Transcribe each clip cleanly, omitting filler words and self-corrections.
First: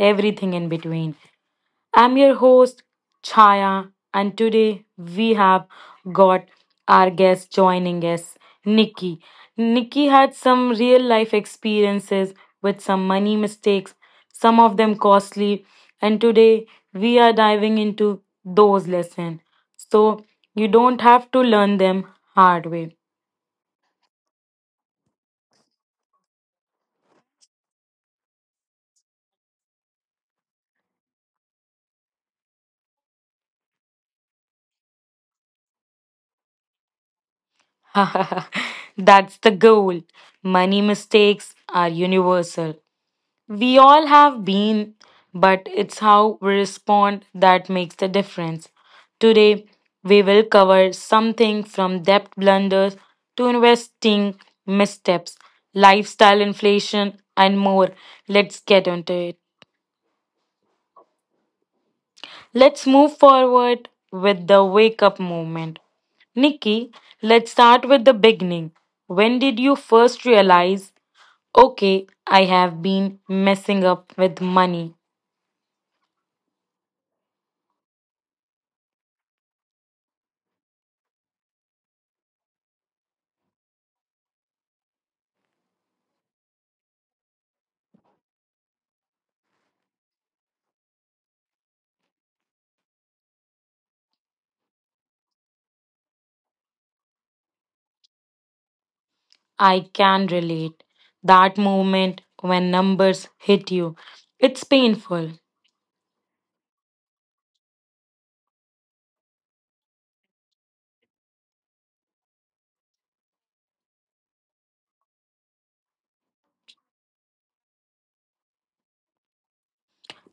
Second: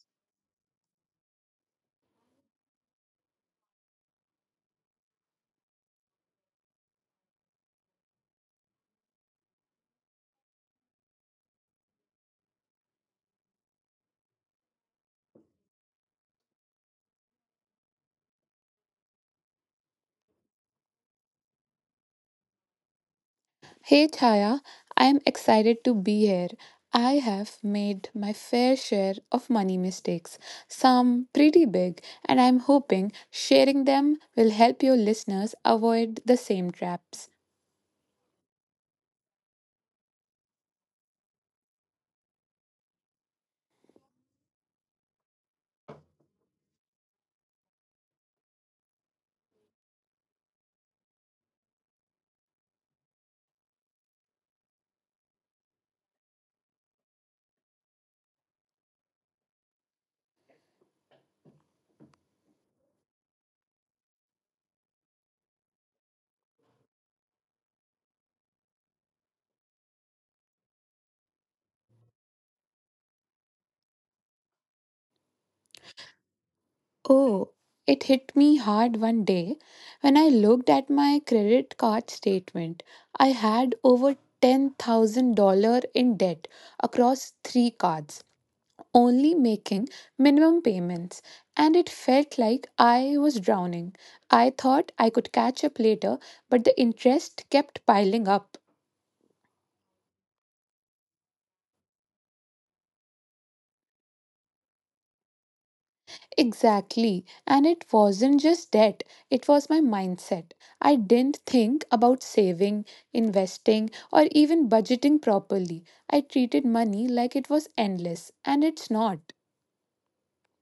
everything in between. I'm your host, Chaya, and today we have got our guest joining us, Nikki. Nikki had some real life experiences with some money mistakes, some of them costly, and today we are diving into those lessons so you don't have to learn them hard way. Hey Chaya, I am excited to be here. I have made my fair share of money mistakes, some pretty big, and I'm hoping sharing them will help your listeners avoid the same traps. That's the goal. Money mistakes are universal. We all have been, but it's how we respond that makes the difference. Today, we will cover something from debt blunders to investing missteps, lifestyle inflation, and more. Let's get onto it. Let's move forward with the wake up movement. Nikki, let's start with the beginning. When did you first realize, okay, I have been messing up with money? Oh, it hit me hard one day when I looked at my credit card statement. I had over $10,000 in debt across three cards. Only making minimum payments, and it felt like I was drowning. I thought I could catch up later, but the interest kept piling up. I can relate. That moment when numbers hit you, it's painful. Exactly, and it wasn't just debt, it was my mindset. I didn't think about saving, investing, or even budgeting properly. I treated money like it was endless, and it's not.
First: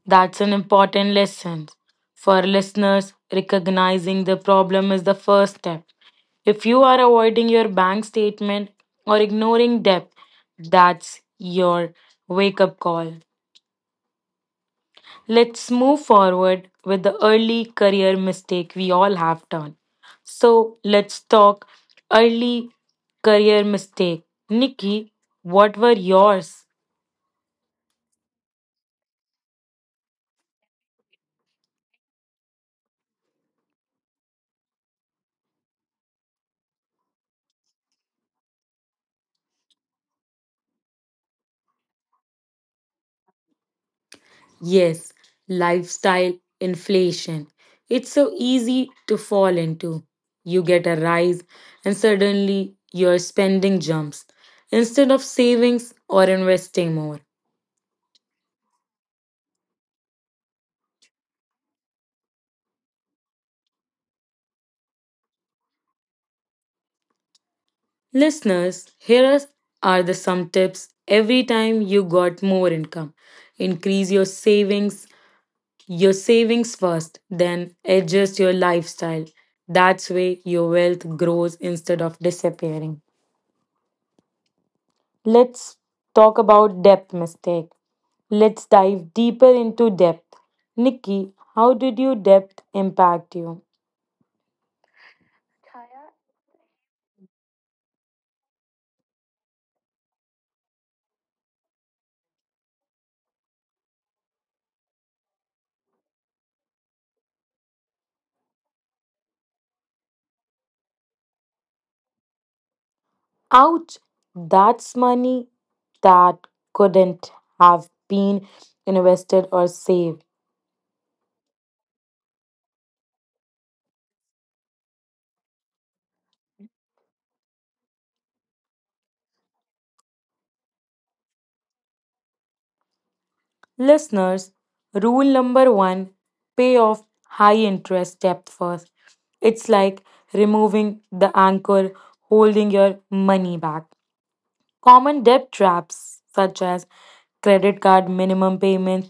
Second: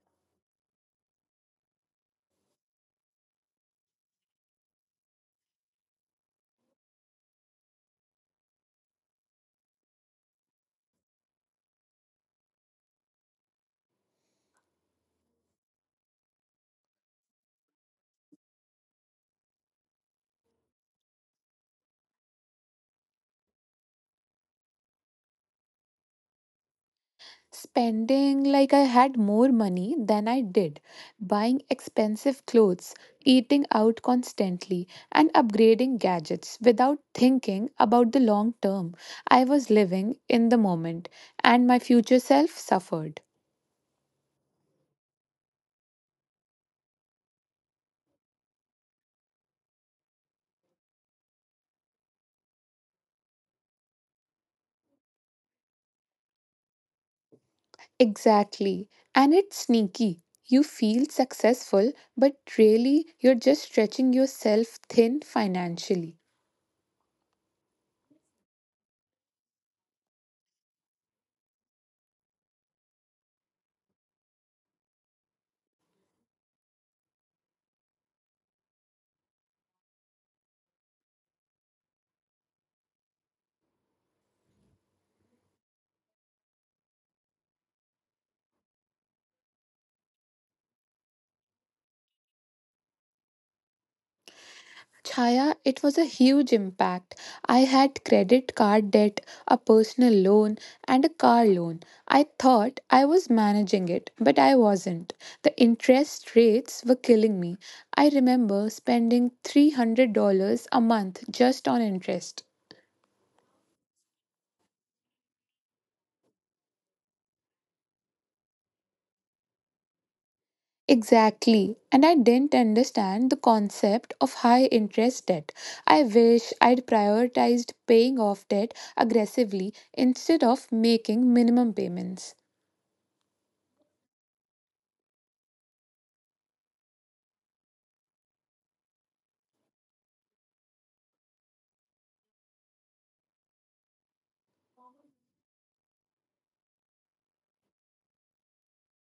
That's an important lesson for listeners. Recognizing the problem is the first step. If you are avoiding your bank statement or ignoring debt, that's your wake up call. Let's move forward with the early career mistake we all have done. So, let's talk early career mistake. Nikki, what were yours? Spending like I had more money than I did, buying expensive clothes, eating out constantly, and upgrading gadgets without thinking about the long term. I was living in the moment, and my future self suffered. Yes, lifestyle inflation. It's so easy to fall into. You get a rise, and suddenly your spending jumps instead of savings or investing more. Exactly. And it's sneaky. You feel successful, but really you're just stretching yourself thin financially. Listeners, are the some tips every time you got more income. Increase your savings first, then adjust your lifestyle. That's way your wealth grows instead of disappearing. Let's talk about depth mistake. Let's dive deeper into depth. Nikki, how did your depth impact you? Chaya, it was a huge impact. I had credit card debt, a personal loan, and a car loan. I thought I was managing it, but I wasn't. The interest rates were killing me. I remember spending $300 a month just on interest. Ouch, that's money that couldn't have been invested or saved. Exactly. And I didn't understand the concept of high interest debt. I wish I'd prioritized paying off debt aggressively instead of making minimum payments. Listeners, rule number one, pay off high interest debt first. It's like removing the anchor holding your money back. Common debt traps such as credit card minimum payments,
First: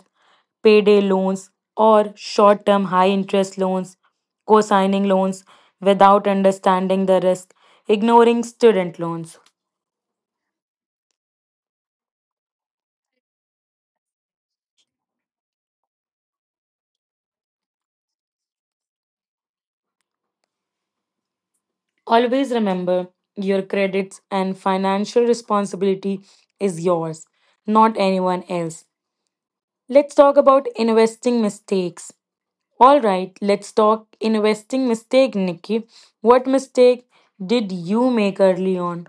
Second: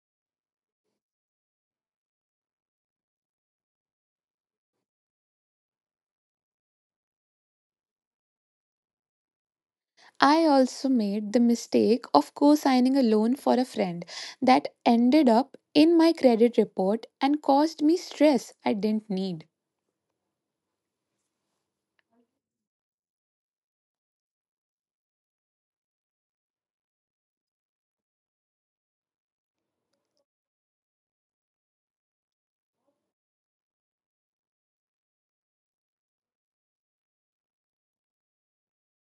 payday loans, or short term high interest loans, co signing loans without understanding the risk, ignoring student loans. I also made the mistake of co signing a loan for a friend that ended up in my credit report and caused me stress I didn't need. Always remember your credits and financial responsibility is yours, not anyone else. Let's talk about investing mistakes. All right, let's talk investing mistake, Nikki. What mistake did you make early on?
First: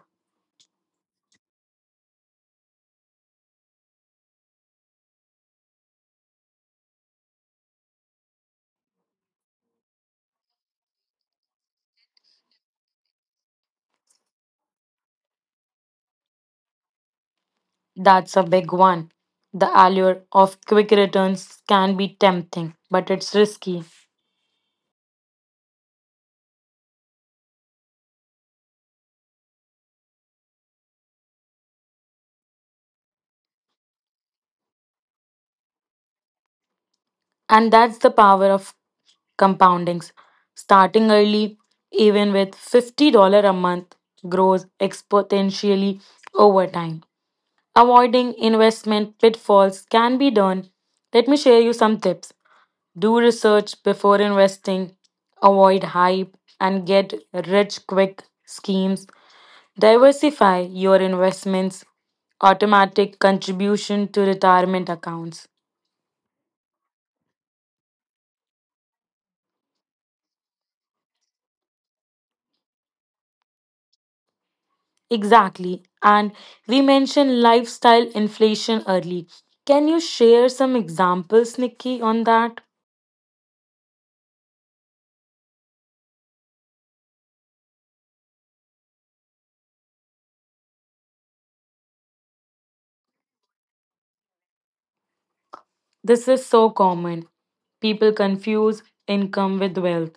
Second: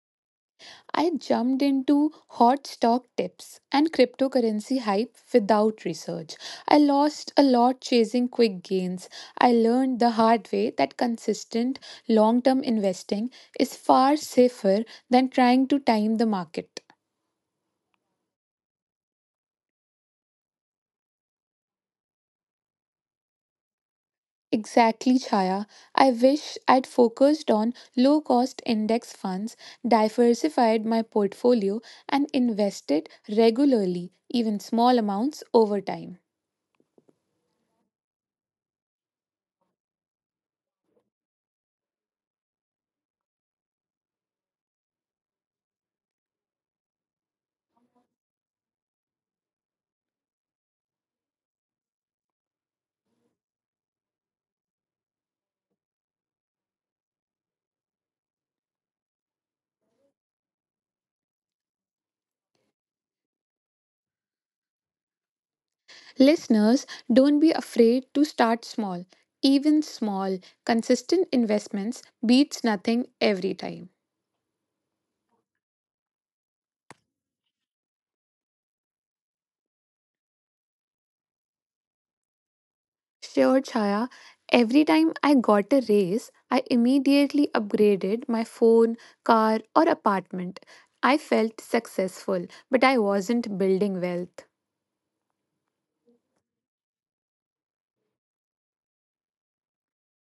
I jumped into hot stock tips and cryptocurrency hype without research. I lost a lot chasing quick gains. I learned the hard way that consistent long term investing is far safer than trying to time the market. That's a big one. The allure of quick returns can be tempting, but it's risky. Exactly, Chaya. I wish I'd focused on low cost index funds, diversified my portfolio, and invested regularly, even small amounts over time. And that's the power of compoundings. Starting early, even with $50 a month, grows exponentially over time. Avoiding investment pitfalls can be done. Let me share you some tips. Do research before investing, avoid hype, and get rich quick schemes. Diversify your investments, automatic contribution to retirement accounts. Listeners, don't be afraid to start small. Even small, consistent investments beats nothing every time. Exactly. And we mentioned lifestyle inflation early. Can you share some examples, Nikki, on that? Sure, Chaya. Every time I got a raise, I immediately upgraded my phone, car, or apartment. I felt successful, but I wasn't building wealth. This is so common. People confuse income with wealth.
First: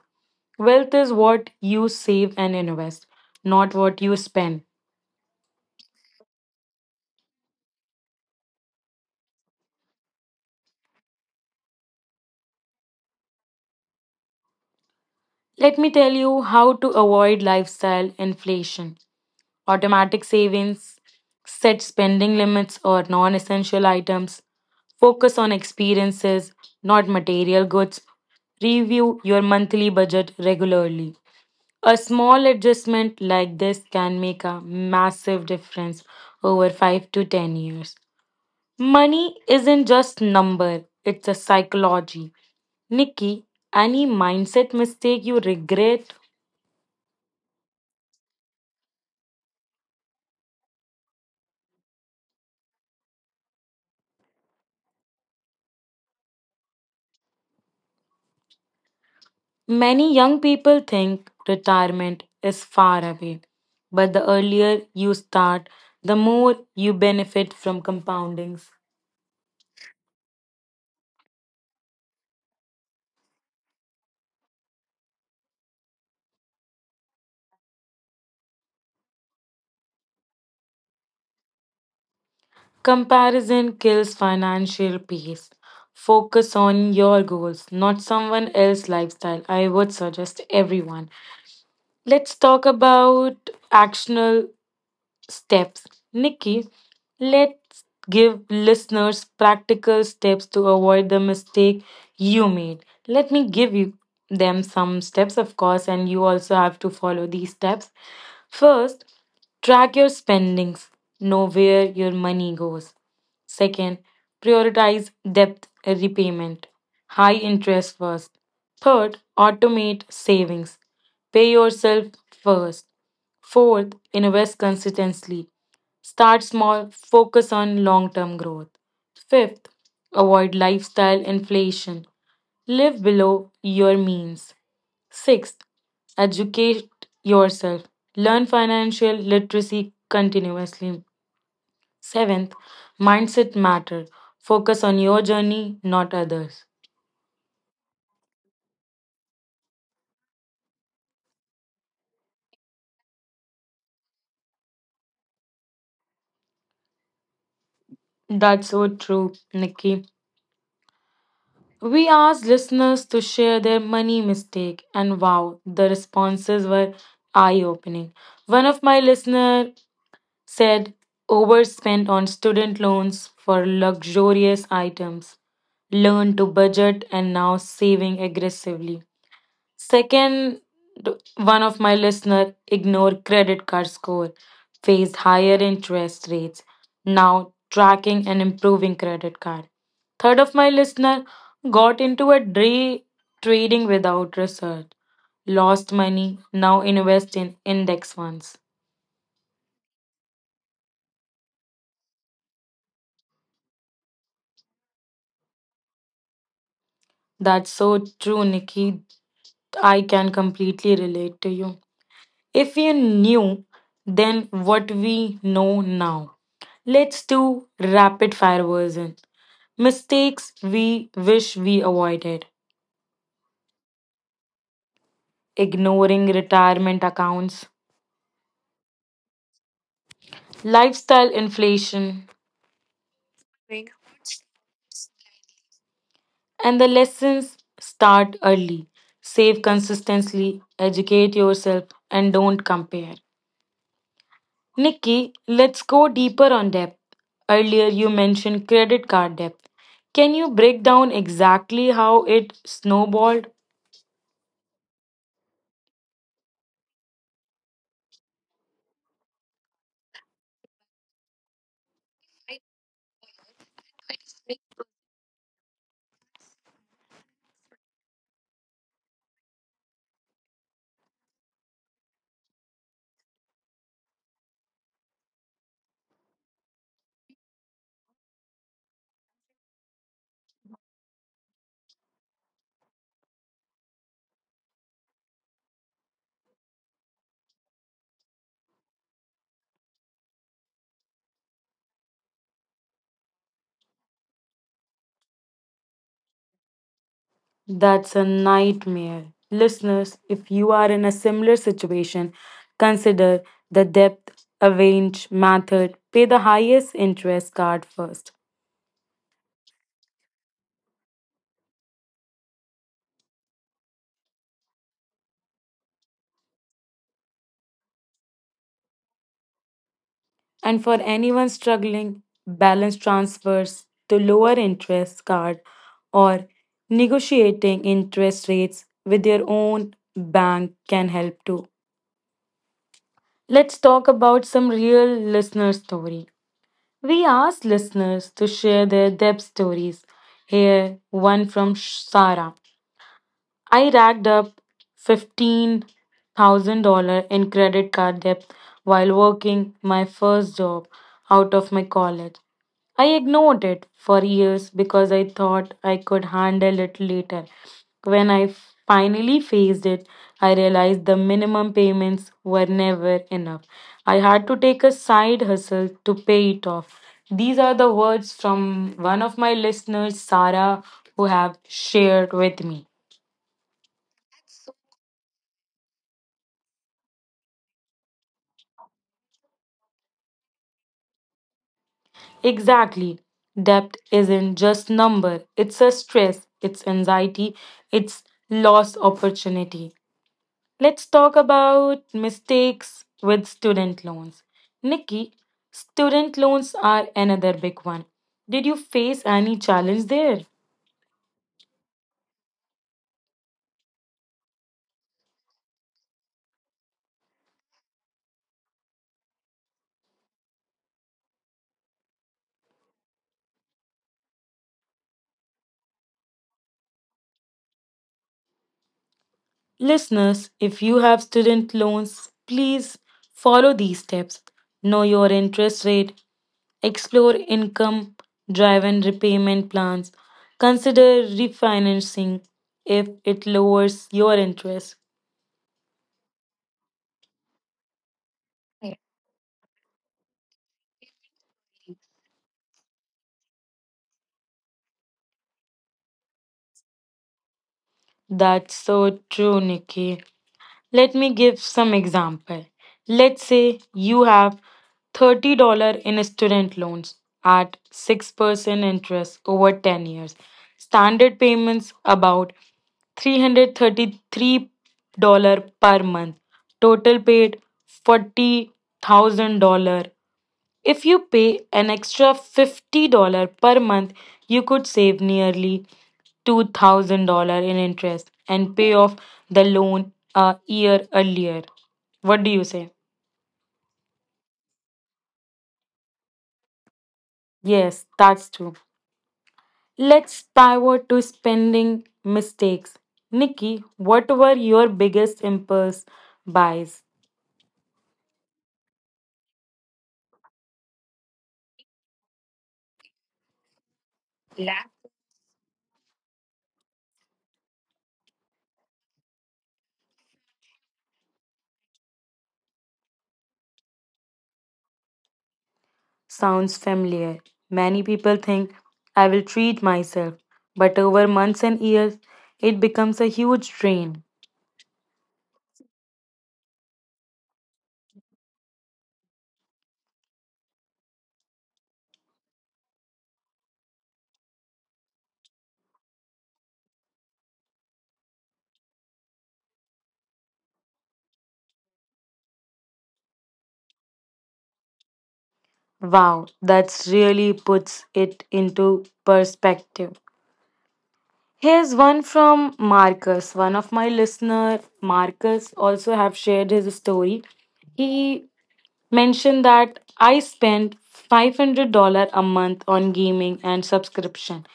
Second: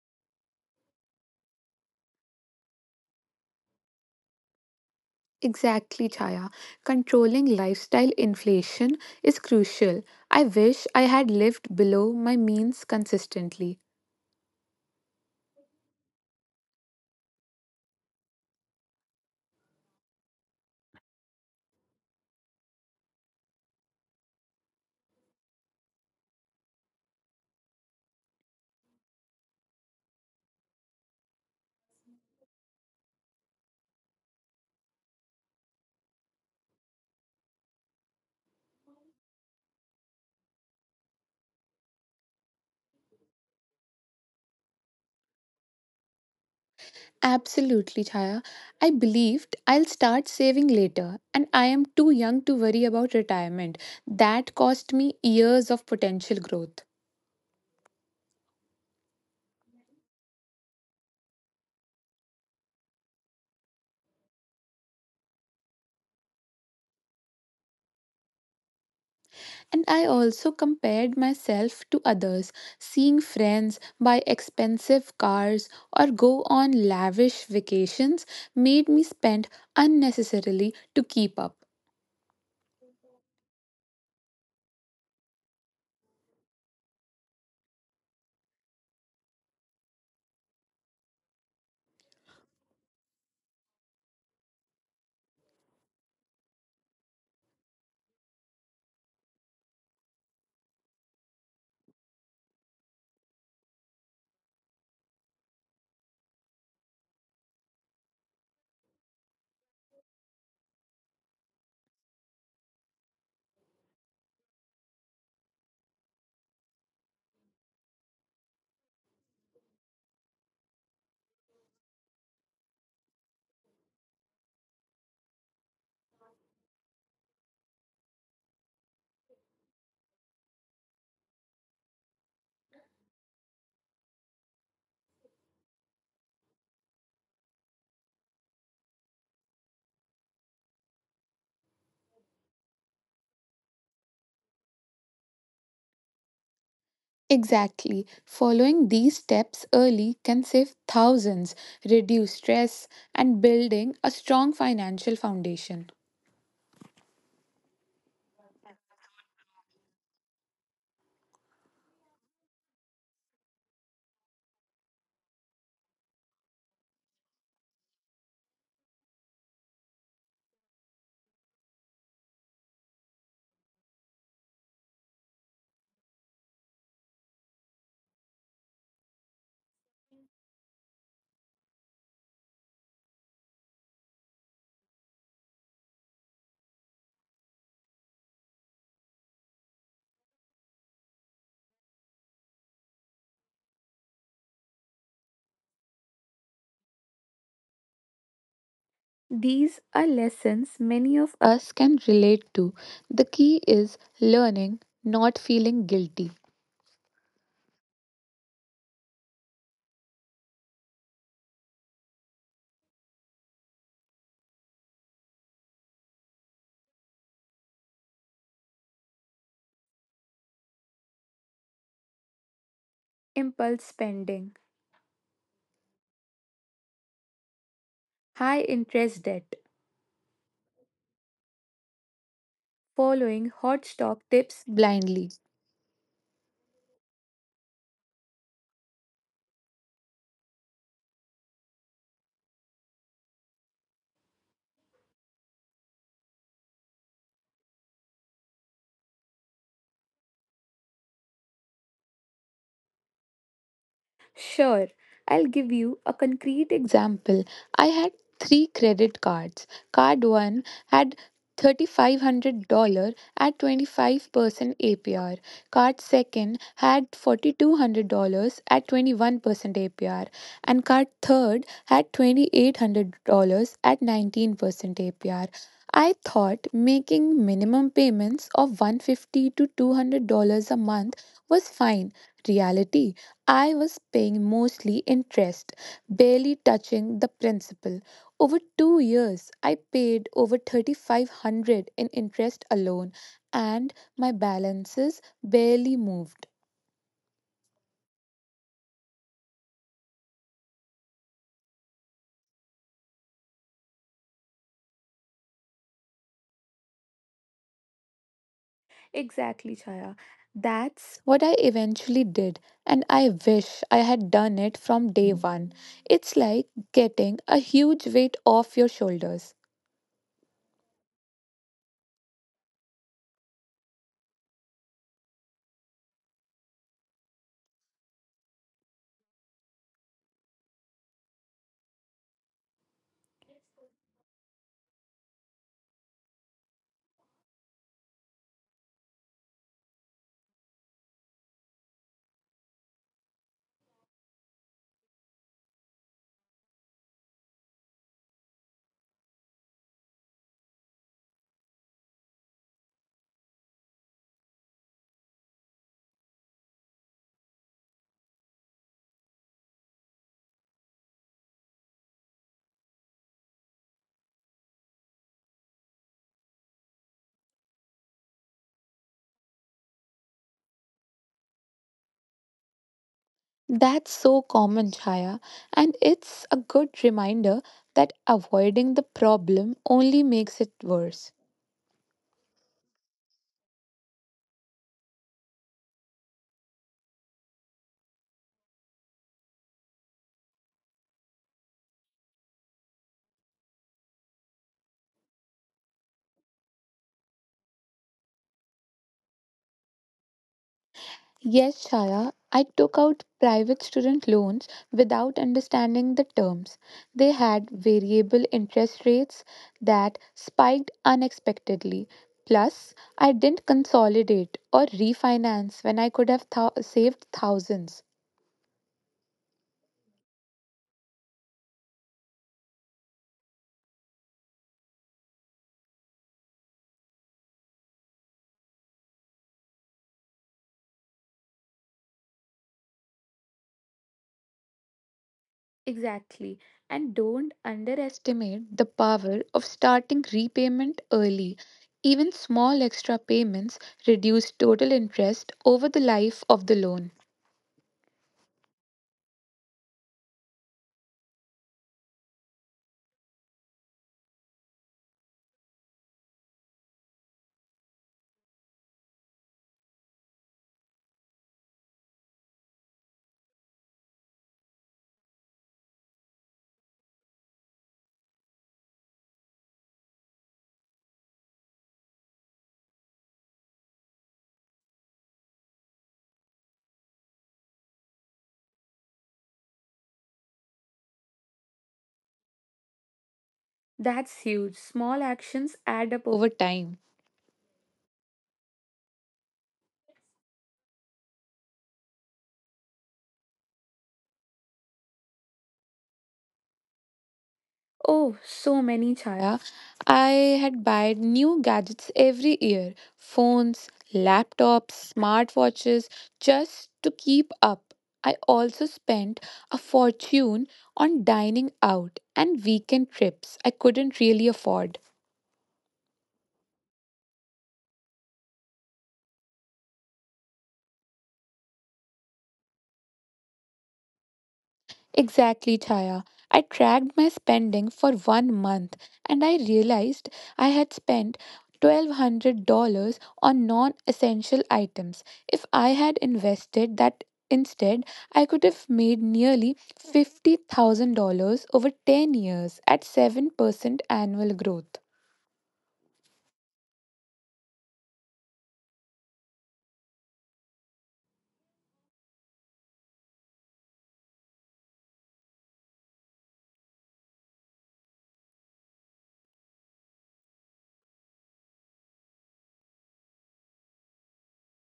Wealth is what you save and invest, not what you spend. Exactly, Chaya. Controlling lifestyle inflation is crucial. I wish I had lived below my means consistently. Let me tell you how to avoid lifestyle inflation. Automatic savings, set spending limits or non essential items, focus on experiences, not material goods, review your monthly budget regularly. A small adjustment like this can make a massive difference over 5 to 10 years. Money isn't just number, it's a psychology. Nikki, any mindset mistake you regret? Absolutely, Chaya. I believed I'll start saving later, and I am too young to worry about retirement. That cost me years of potential growth. Many young people think retirement is far away, but the earlier you start, the more you benefit from compoundings. And I also compared myself to others, seeing friends buy expensive cars or go on lavish vacations made me spend unnecessarily to keep up. Comparison kills financial peace. Focus on your goals, not someone else's lifestyle. I would suggest everyone. Let's talk about actionable steps. Nikki, let's give listeners practical steps to avoid the mistake you made. Let me give you them some steps, of course, and you also have to follow these steps. First, track your spendings, know where your money goes. Second, prioritize debt repayment, high interest first. Third, automate savings, pay yourself first. Fourth, invest consistently. Start small, focus on long term growth. Fifth, avoid lifestyle inflation. Live below your means. Sixth, educate yourself. Learn financial literacy continuously. Seventh, mindset matter. Focus on your journey, not others. Exactly. Following these steps early can save thousands, reduce stress, and building a strong financial foundation. That's so true, Nikki. We asked listeners to share their money mistake, and wow, the responses were eye opening. One of my listeners said, overspent on student loans for luxurious items, learned to budget, and now saving aggressively. Second, one of my listener ignored credit card score, faced higher interest rates, now tracking and improving credit card. Third of my listener got into a day trading without research, lost money, now invest in index funds. These are lessons many of us can relate to. The key is learning, not feeling guilty. That's so true, Nikki. I can completely relate to you. If you knew then what we know now, let's do rapid fire version. Mistakes we wish we avoided, Impulse spending. ignoring retirement accounts, High interest debt, lifestyle inflation, following hot stock tips blindly. and the lessons start early. Save consistently, educate yourself, and don't compare. Nikki, let's go deeper on debt. Earlier, you mentioned credit card debt. Can you break down exactly how it snowballed? Sure, I'll give you a concrete example. I had three credit cards. Card 1 had $3,500 at 25% APR. Card 2 had $4,200 at 21% APR. And card 3 had $2,800 at 19% APR. I thought making minimum payments of 150 to $200 a month was fine. Reality, I was paying mostly interest, barely touching the principal. Over 2 years, I paid over 3,500 in interest alone, and my balances barely moved. That's a nightmare. Listeners, if you are in a similar situation, consider the depth arrange method. Pay the highest interest card first. Exactly, Chaya. That's what I eventually did, and I wish I had done it from day one. It's like getting a huge weight off your shoulders. And for anyone struggling, balance transfers to lower interest card or negotiating interest rates with your own bank can help too. Let's talk about some real listener story. We asked listeners to share their Deb stories. Here, one from Sara. I racked up $15,000 in credit card debt while working my first job out of my college. I ignored it for years because I thought I could handle it later. When I finally faced it, I realized the minimum payments were never enough. I had to take a side hustle to pay it off. These are the words from one of my listeners, Sarah, who have shared with me. That's so common, Chaya, and it's a good reminder that avoiding the problem only makes it worse. Exactly. Depth isn't just number. It's a stress, it's anxiety, it's lost opportunity. Let's talk about mistakes with student loans. Nikki, student loans are another big one. Did you face any challenge there? Yes, Shaya, I took out private student loans without understanding the terms. They had variable interest rates that spiked unexpectedly. Plus, I didn't consolidate or refinance when I could have saved thousands. Listeners, if you have student loans, please follow these steps. Know your interest rate, explore income driven repayment plans. Consider refinancing if it lowers your interest. Exactly. And don't underestimate the power of starting repayment early. Even small extra payments reduce total interest over the life of the loan. That's so true, Nikki. Let me give some example. Let's say you have $30 in student loans at 6% interest over 10 years. Standard payments about $333 per month. Total paid $40,000. If you pay an extra $50 per month, you could save nearly $2,000 in interest and pay off the loan a year earlier. What do you say? That's huge. Small actions add up over time. Yes, that's true. Let's pivot to spending mistakes. Nikki, what were your biggest impulse buys? Oh, so many, Chaya. I had bought new gadgets every year, phones, laptops, smartwatches, just to keep up. I also spent a fortune on dining out and weekend trips I couldn't really afford. Sounds familiar. Many people think I will treat myself, but over months and years, it becomes a huge drain. Exactly, Chaya. I tracked my spending for one month and I realized I had spent $1,200 on non essential items. If I had invested that instead, I could have made nearly $50,000 over 10 years at 7% annual growth. Wow, that's really puts it into perspective. Here's one from Marcus. One of my listener, Marcus, also have shared his story. He mention that I spent $500 a month on gaming and subscription.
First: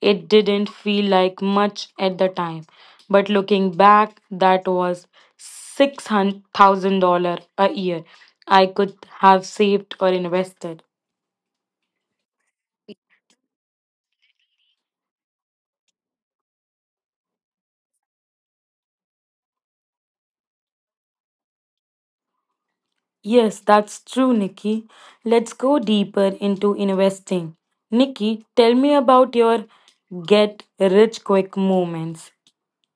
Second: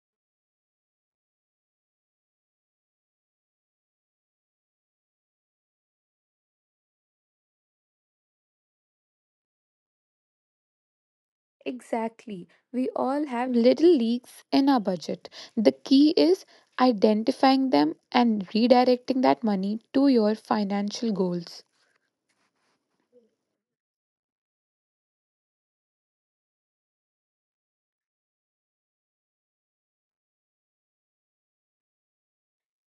It didn't feel like much at the time, but looking back, that was $6,000 a year I could have saved or invested. Exactly. We all have little leaks in our budget. The key is identifying them and redirecting that money to your financial goals. Yes, that's true, Nikki. Let's go deeper into investing. Nikki, tell me about your get rich quick moments.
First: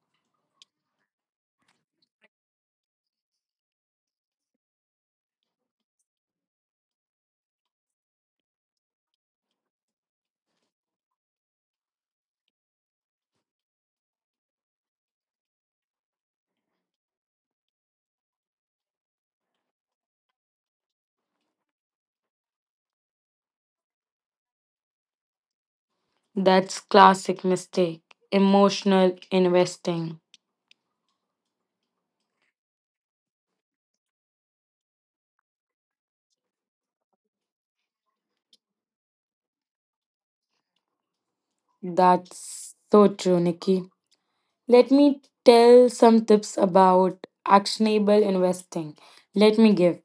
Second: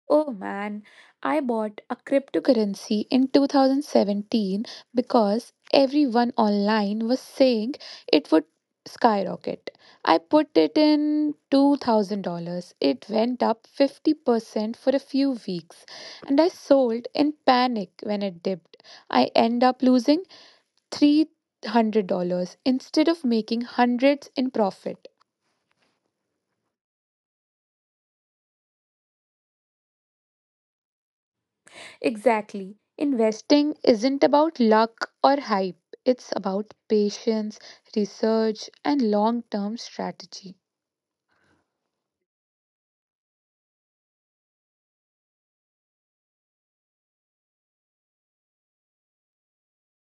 Oh man, I bought a cryptocurrency in 2017 because everyone online was saying it would skyrocket. I put it in $2,000. It went up 50% for a few weeks and I sold in panic when it dipped. I end up losing $300 instead of making hundreds in profit. That's classic mistake. Emotional investing. Exactly. Investing isn't about luck or hype, it's about patience, research, and long term strategy. That's so true, Nikki. Let me tell some tips about actionable investing. Let me give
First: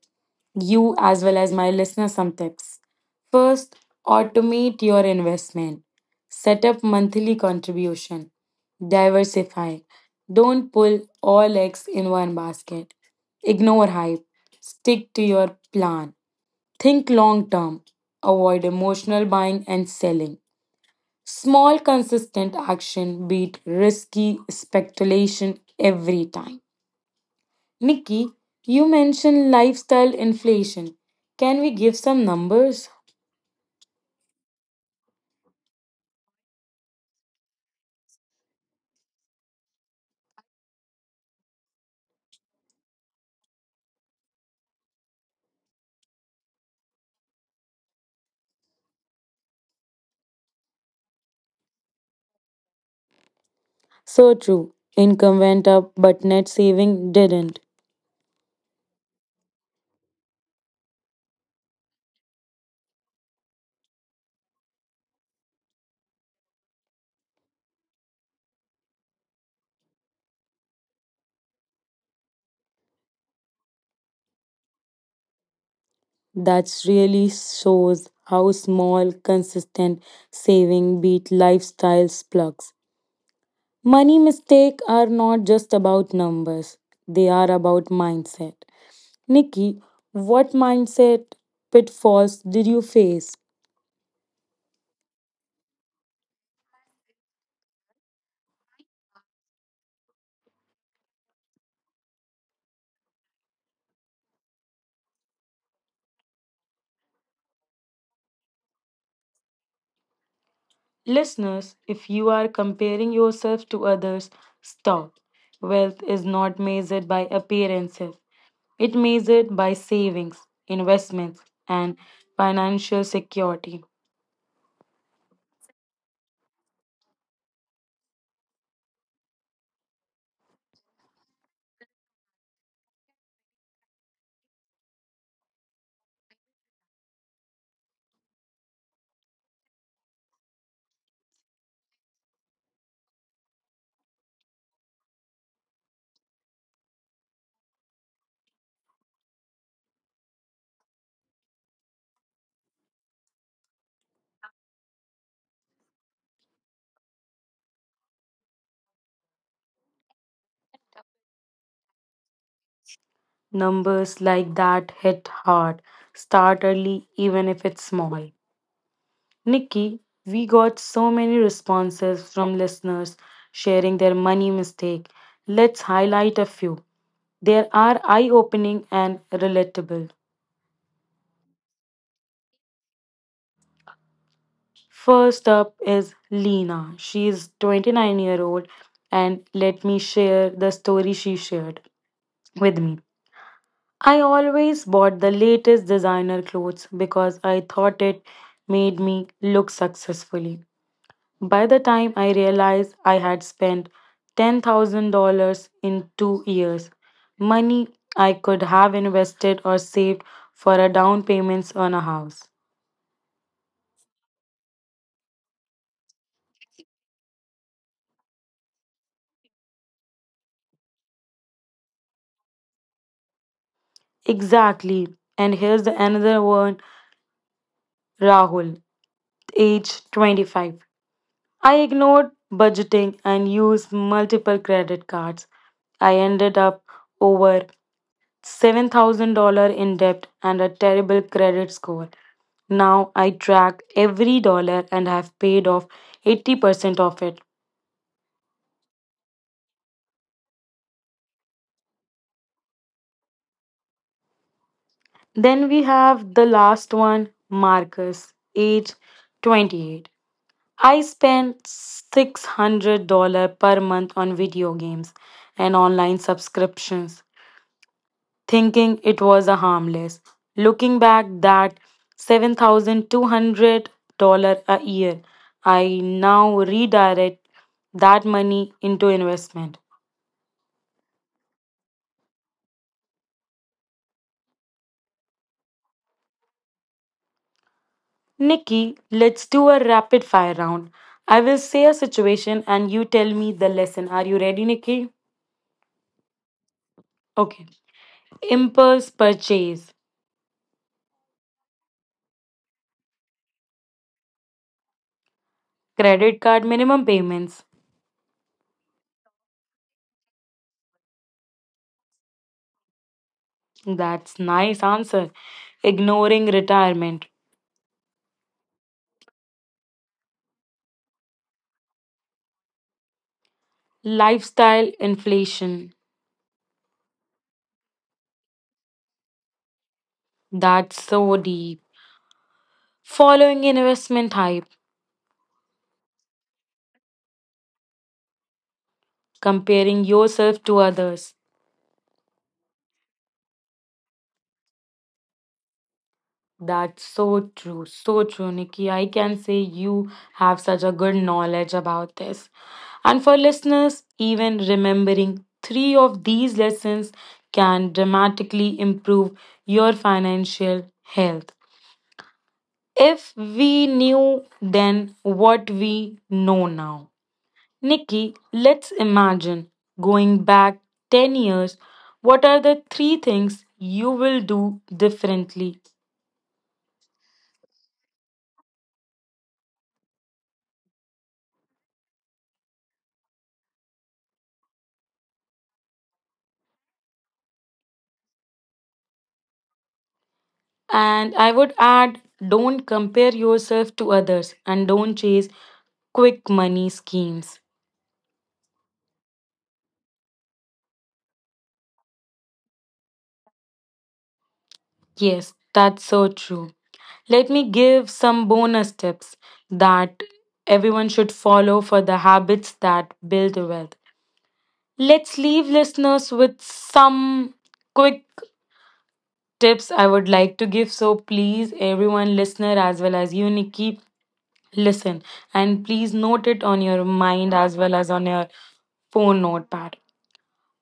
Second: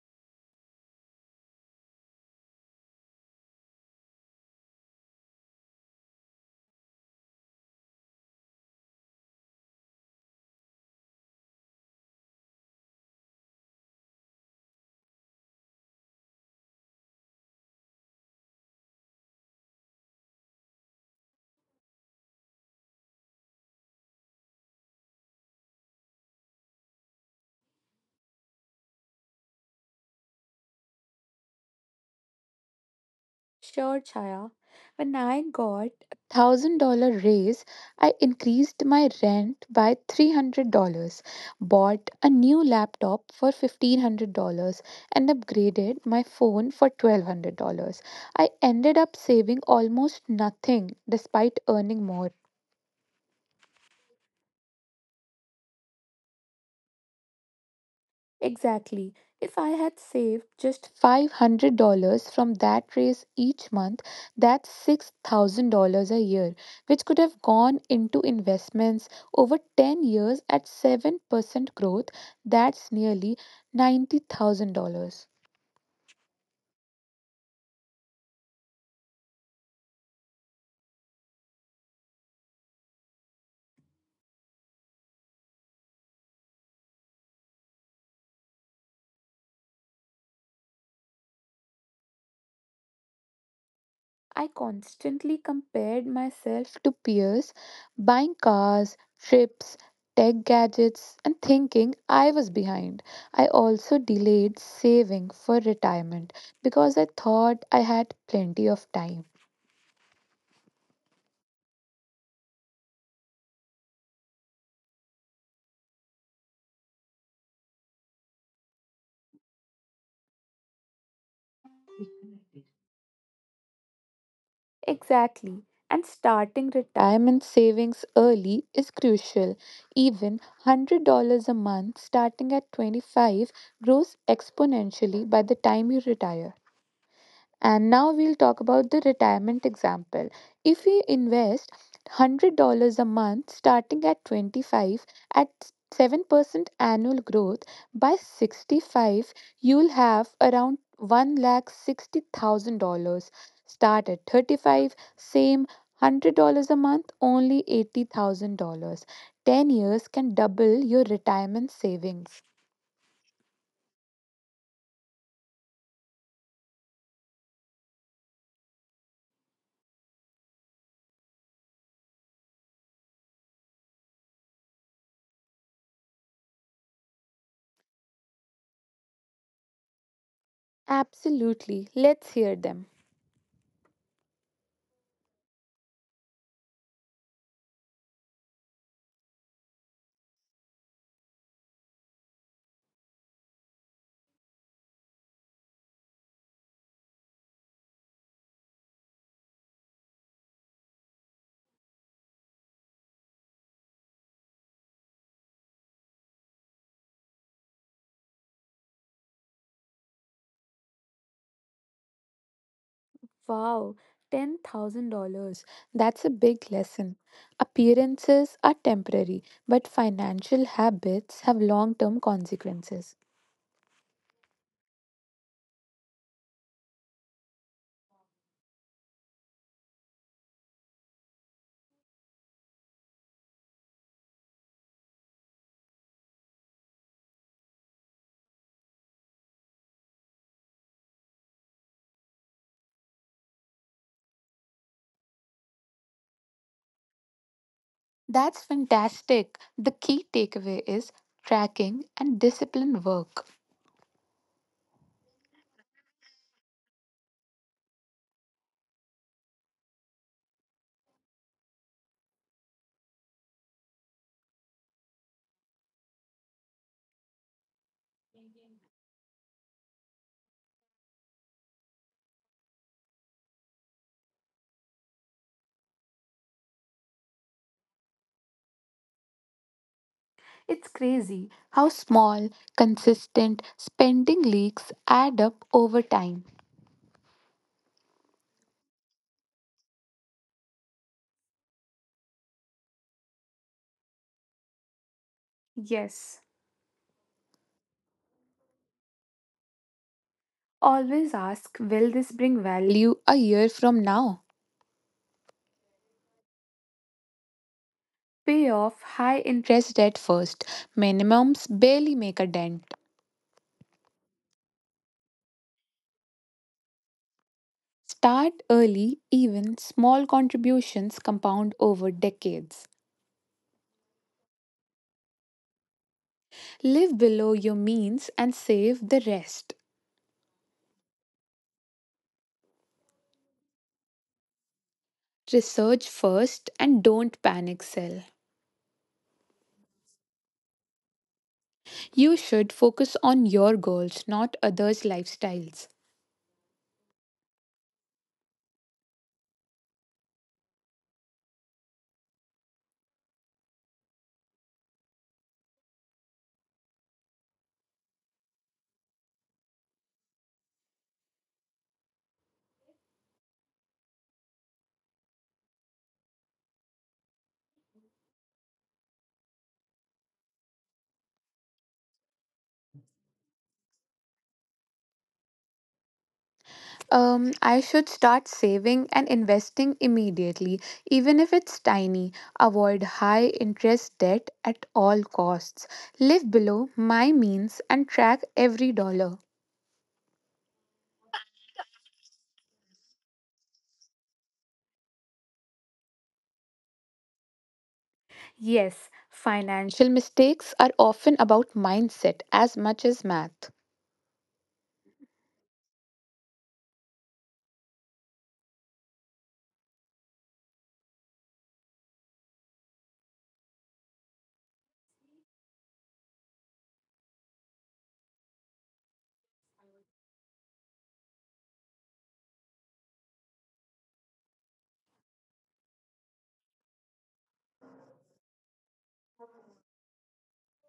you, as well as my listeners, some tips. First, automate your investment, set up monthly contribution, diversify. Don't pull all eggs in one basket. Ignore hype, stick to your plan. Think long term, avoid emotional buying and selling. Small, consistent action beat risky speculation every time. Nikki, you mentioned lifestyle inflation. Can we give some numbers? Sure, Chaya. When I got $1,000 raise, I increased my rent by $300, bought a new laptop for $1,500, and upgraded my phone for $1,200. I ended up saving almost nothing despite earning more. So true. Income went up, but net saving didn't. Exactly. If I had saved just $500 from that race each month, that's $6,000 a year, which could have gone into investments over 10 years at 7% growth. That's nearly $90,000. That really shows how small, consistent saving beat lifestyle plugs. Money mistakes are not just about numbers, they are about mindset. Nikki, what mindset pitfalls did you face? I constantly compared myself to peers buying cars, trips, tech gadgets, and thinking I was behind. I also delayed saving for retirement because I thought I had plenty of time. Listeners, if you are comparing yourself to others, stop. Wealth is not measured by appearances, it measured by savings, investments, and financial security. Exactly. And starting retirement savings early is crucial. Even $100 a month starting at 25 grows exponentially by the time you retire. And now we'll talk about the retirement example. If we invest $100 a month starting at 25 at 7% annual growth, by 65 you'll have around $160,000. Start at 35, same $100 a month, only $80,000. 10 years can double your retirement savings. Numbers like that hit hard. Start early, even if it's small. Nikki, we got so many responses from listeners sharing their money mistake. Let's highlight a few. They are eye opening and relatable. Absolutely. Let's hear them. First up is Lena. She is 29-year-old and let me share the story she shared with me. I always bought the latest designer clothes because I thought it made me look successfully. By the time I realized I had spent $10,000 in 2 years, money I could have invested or saved for a down payments on a house. Wow, $10,000. That's a big lesson. Appearances are temporary, but financial habits have long term consequences. Exactly. And here's the another one, Rahul, age 25. I ignored budgeting and used multiple credit cards. I ended up over $7,000 in debt and a terrible credit score. Now I track every dollar and have paid off 80% of it. That's fantastic. The key takeaway is tracking and disciplined work. Then we have the last one, Marcus, age 28. I spend $600 per month on video games and online subscriptions, thinking it was a harmless. Looking back, that $7,200 a year, I now redirect that money into investment. It's crazy how small, consistent spending leaks add up over time. Nikki, let's do a rapid fire round. I will say a situation and you tell me the lesson. Are you ready, Nikki? Yes. Okay. Impulse purchase, Always ask, will this bring value a year from now? credit card minimum payments. Pay off high interest debt first. Minimums barely make a dent. That's nice answer. Ignoring retirement, Start early, even small contributions compound over decades. lifestyle inflation, Live below your means and save the rest. that's so deep. Following investment hype, Research first and don't panic sell. comparing yourself to others. You should focus on your goals, not others' lifestyles. That's so true, Nikki. I can say you have such a good knowledge about this. And for listeners, even remembering three of these lessons can dramatically improve your financial health. If we knew then what we know now. Nikki, let's imagine going back 10 years. What are the three things you will do differently? I should start saving and investing immediately, even if it's tiny. Avoid high interest debt at all costs. Live below my means and track every dollar. And I would add don't compare yourself to others and don't chase quick money schemes. Yes, financial mistakes are often about mindset as much as math. Yes, that's so true. Let me give some bonus tips that everyone should follow for the habits that build wealth. Let's leave listeners with some quick tips I would like to give. So please, everyone, listener, as well as you, Nikki, listen and please note it on your mind as well as on your phone notepad.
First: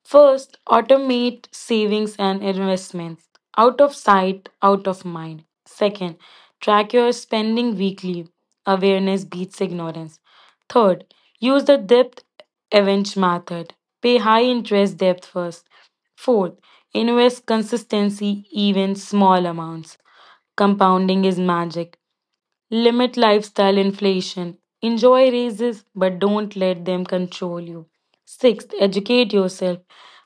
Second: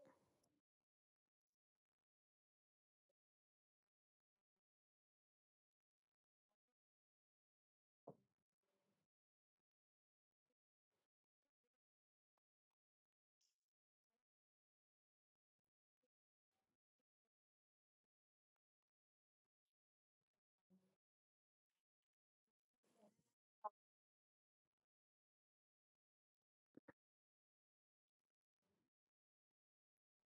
First, automate savings and investments. Out of sight, out of mind. Second, track your spending weekly. Awareness beats ignorance. Third, use the debt avenge method. Pay high interest debt first. Fourth, invest consistency, even small amounts. Compounding is magic. Limit lifestyle inflation. Enjoy raises, but don't let them control you. Sixth, educate yourself.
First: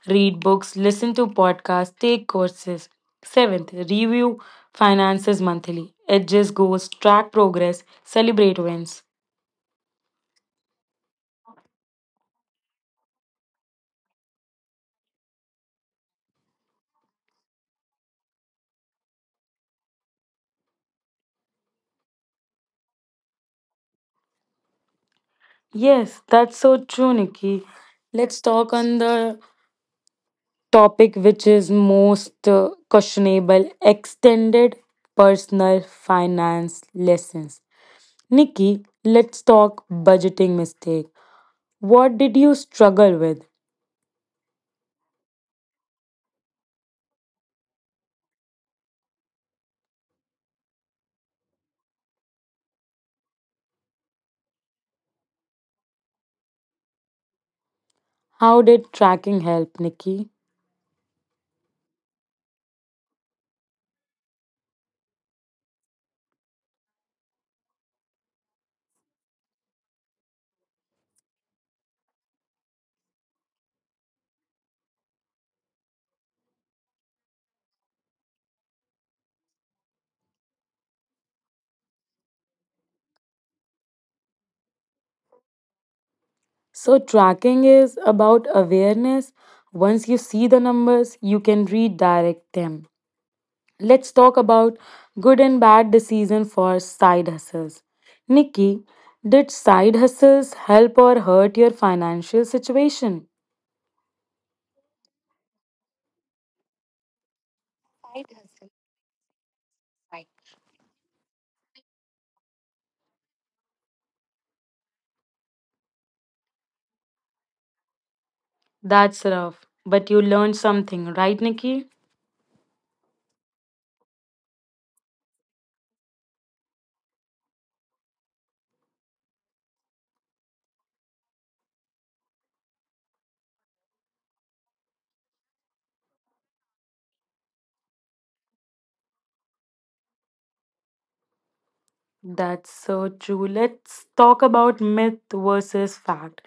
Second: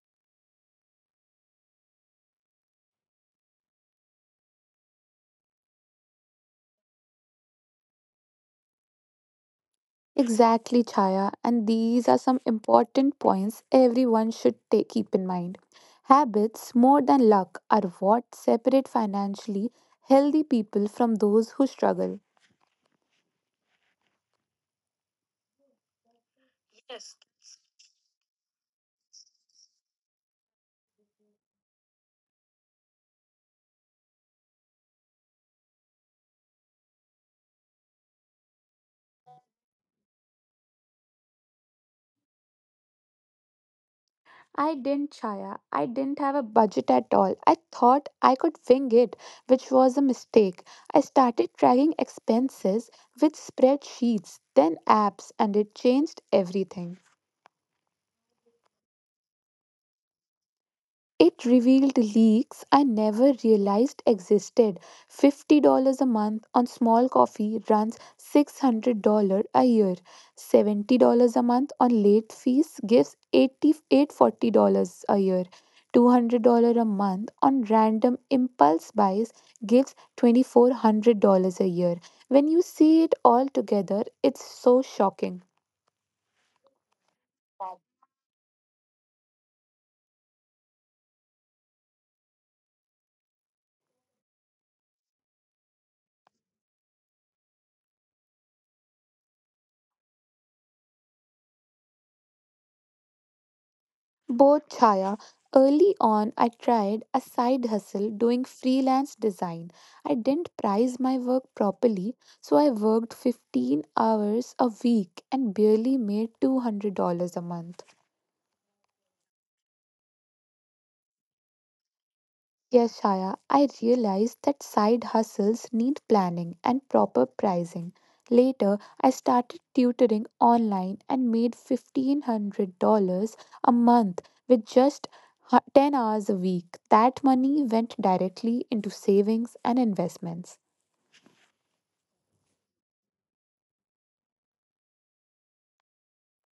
Read books, listen to podcasts, take courses. Seventh, review finances monthly. Adjust goals, track progress, celebrate wins. Exactly, Chaya. And these are some important points everyone should take, keep in mind. Habits, more than luck, are what separate financially healthy people from those who struggle. Yes, that's so true, Nikki. Let's talk on the topic which is most questionable extended personal finance lessons. Nikki, let's talk budgeting mistake. What did you struggle with? I didn't, Chaya. I didn't have a budget at all. I thought I could wing it, which was a mistake. I started tracking expenses with spreadsheets, then apps, and it changed everything. How did tracking help, Nikki? It revealed leaks I never realized existed. $50 a month on small coffee runs, $600 a year. $70 a month on late fees gives $8,840 a year. $200 a month on random impulse buys gives $2,400 a year. When you see it all together, it's so shocking. So, tracking is about awareness. Once you see the numbers, you can redirect them. Let's talk about good and bad decision for side hustles. Nikki, did side hustles help or hurt your financial situation? Both, Chaya. Early on, I tried a side hustle doing freelance design. I didn't price my work properly, so I worked 15 hours a week and barely made $200 a month. That's rough, but you learned something, right, Nikki? Yes, Shaya, I realized that side hustles need planning and proper pricing. Later, I started tutoring online and made $1,500 a month with just 10 hours a week. That money went directly into savings and investments. That's so true. Let's talk about myth versus fact.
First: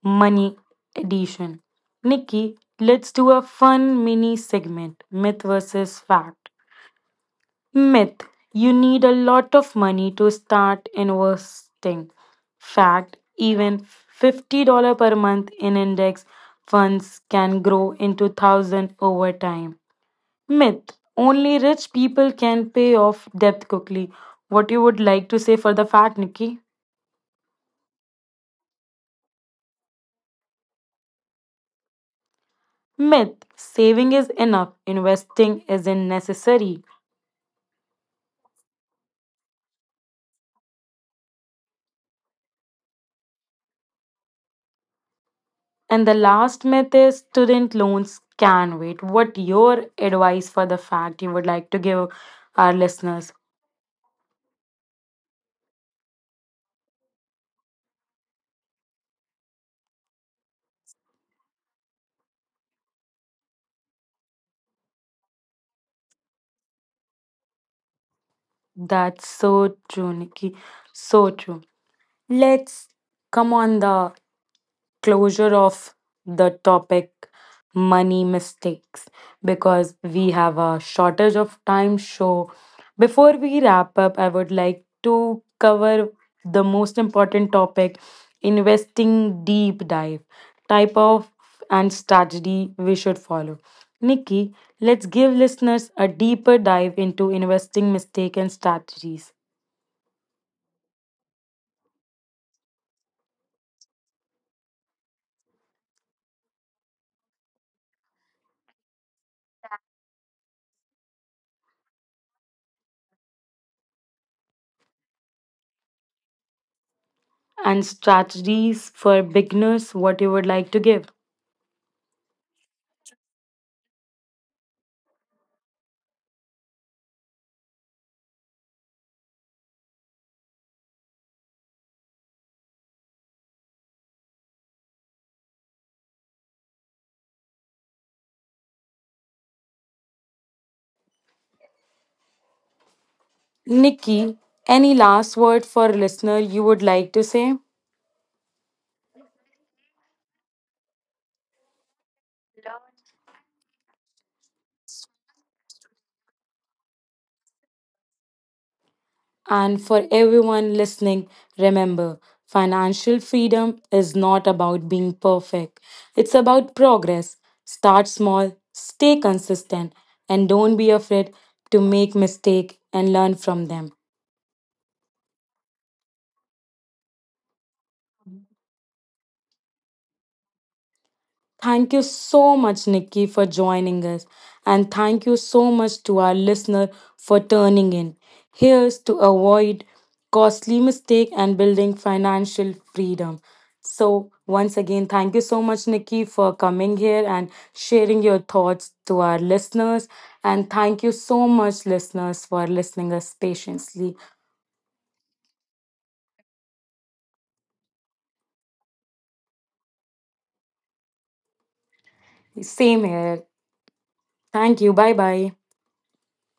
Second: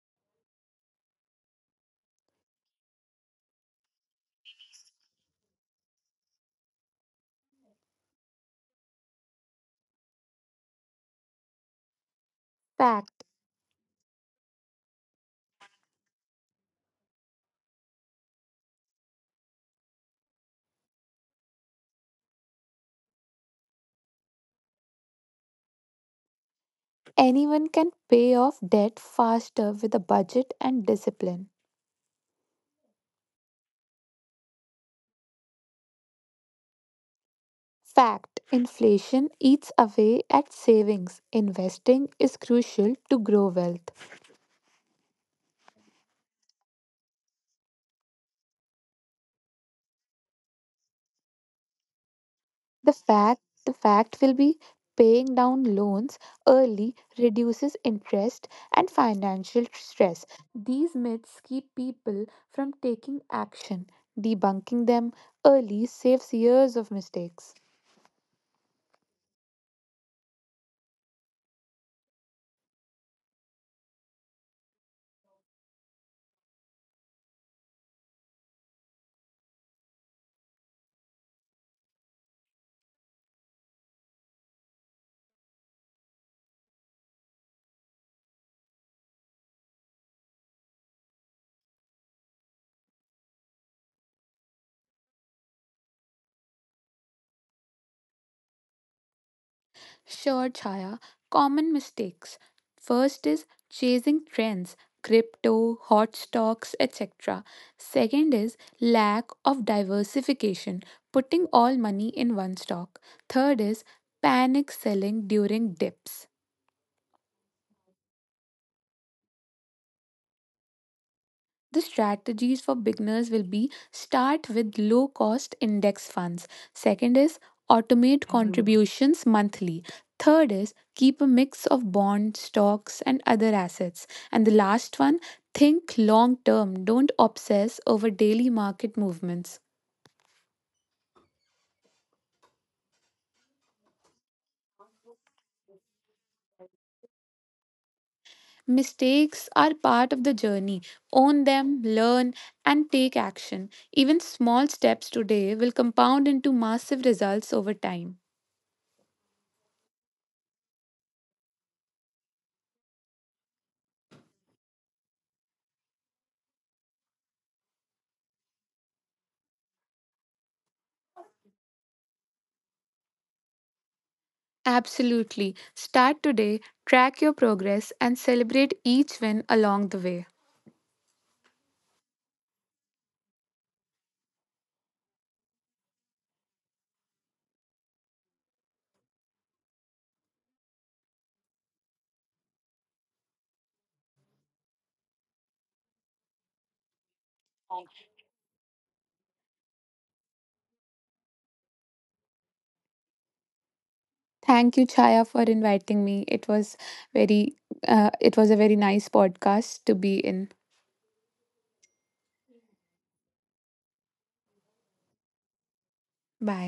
Money edition. Nikki, let's do a fun mini segment myth versus fact. Myth, you need a lot of money to start investing. Fact, Fact, even $50 per month in index funds can grow into 1,000 over time. Myth only rich people can pay off debt quickly. What you would like to say for the fact, Nikki? anyone can pay off debt faster with a budget and discipline. Myth saving is enough, investing isn't necessary. Fact, inflation eats away at savings. Investing is crucial to grow wealth. And the last myth is student loans can wait. What your advice for the fact you would like to give our The listeners? fact, will be paying down loans early reduces interest and financial stress. These myths keep people from taking action. Debunking them early saves years of mistakes. That's so true, Nikki. So true. Let's come on the closure of the topic money mistakes because we have a shortage of time so before we wrap up I would like to cover the most important topic investing deep dive type of and strategy we should follow Nikki. Let's give listeners a deeper dive into investing mistake Sure, Chaya. Common mistakes. First is chasing trends, crypto, hot stocks, etc. Second is lack of diversification, putting all money in one stock. Third is panic selling during dips. and strategies for beginners what you would like to give. The strategies for beginners will be, start with low cost index funds. Second is automate, mhm, contributions monthly. Third is keep a mix of bonds, stocks, and other assets. And the last one, think long term. Don't obsess over daily market movements. Nikki, any last word for listener you would like to say? Mistakes are part of the journey. Own them, learn, and take action. Even small steps today will compound into massive results over time. And for everyone listening, remember financial freedom is not about being perfect. It's about progress. Start small, stay consistent, and don't be afraid to make mistake and learn from them. Absolutely. Start today, track your progress, and celebrate each win along the way. Thank you so much, Nikki, for joining us. And thank you so much to our listener for turning in. Here's to avoid costly mistake and building financial freedom. So, once again, thank you so much, Nikki, for coming here and sharing your thoughts to our listeners. And thank you so much, listeners, for listening us patiently. Thank you, Chaya, for inviting me. It was very, a very nice podcast to be in. Same here. Thank you. Bye bye. Bye.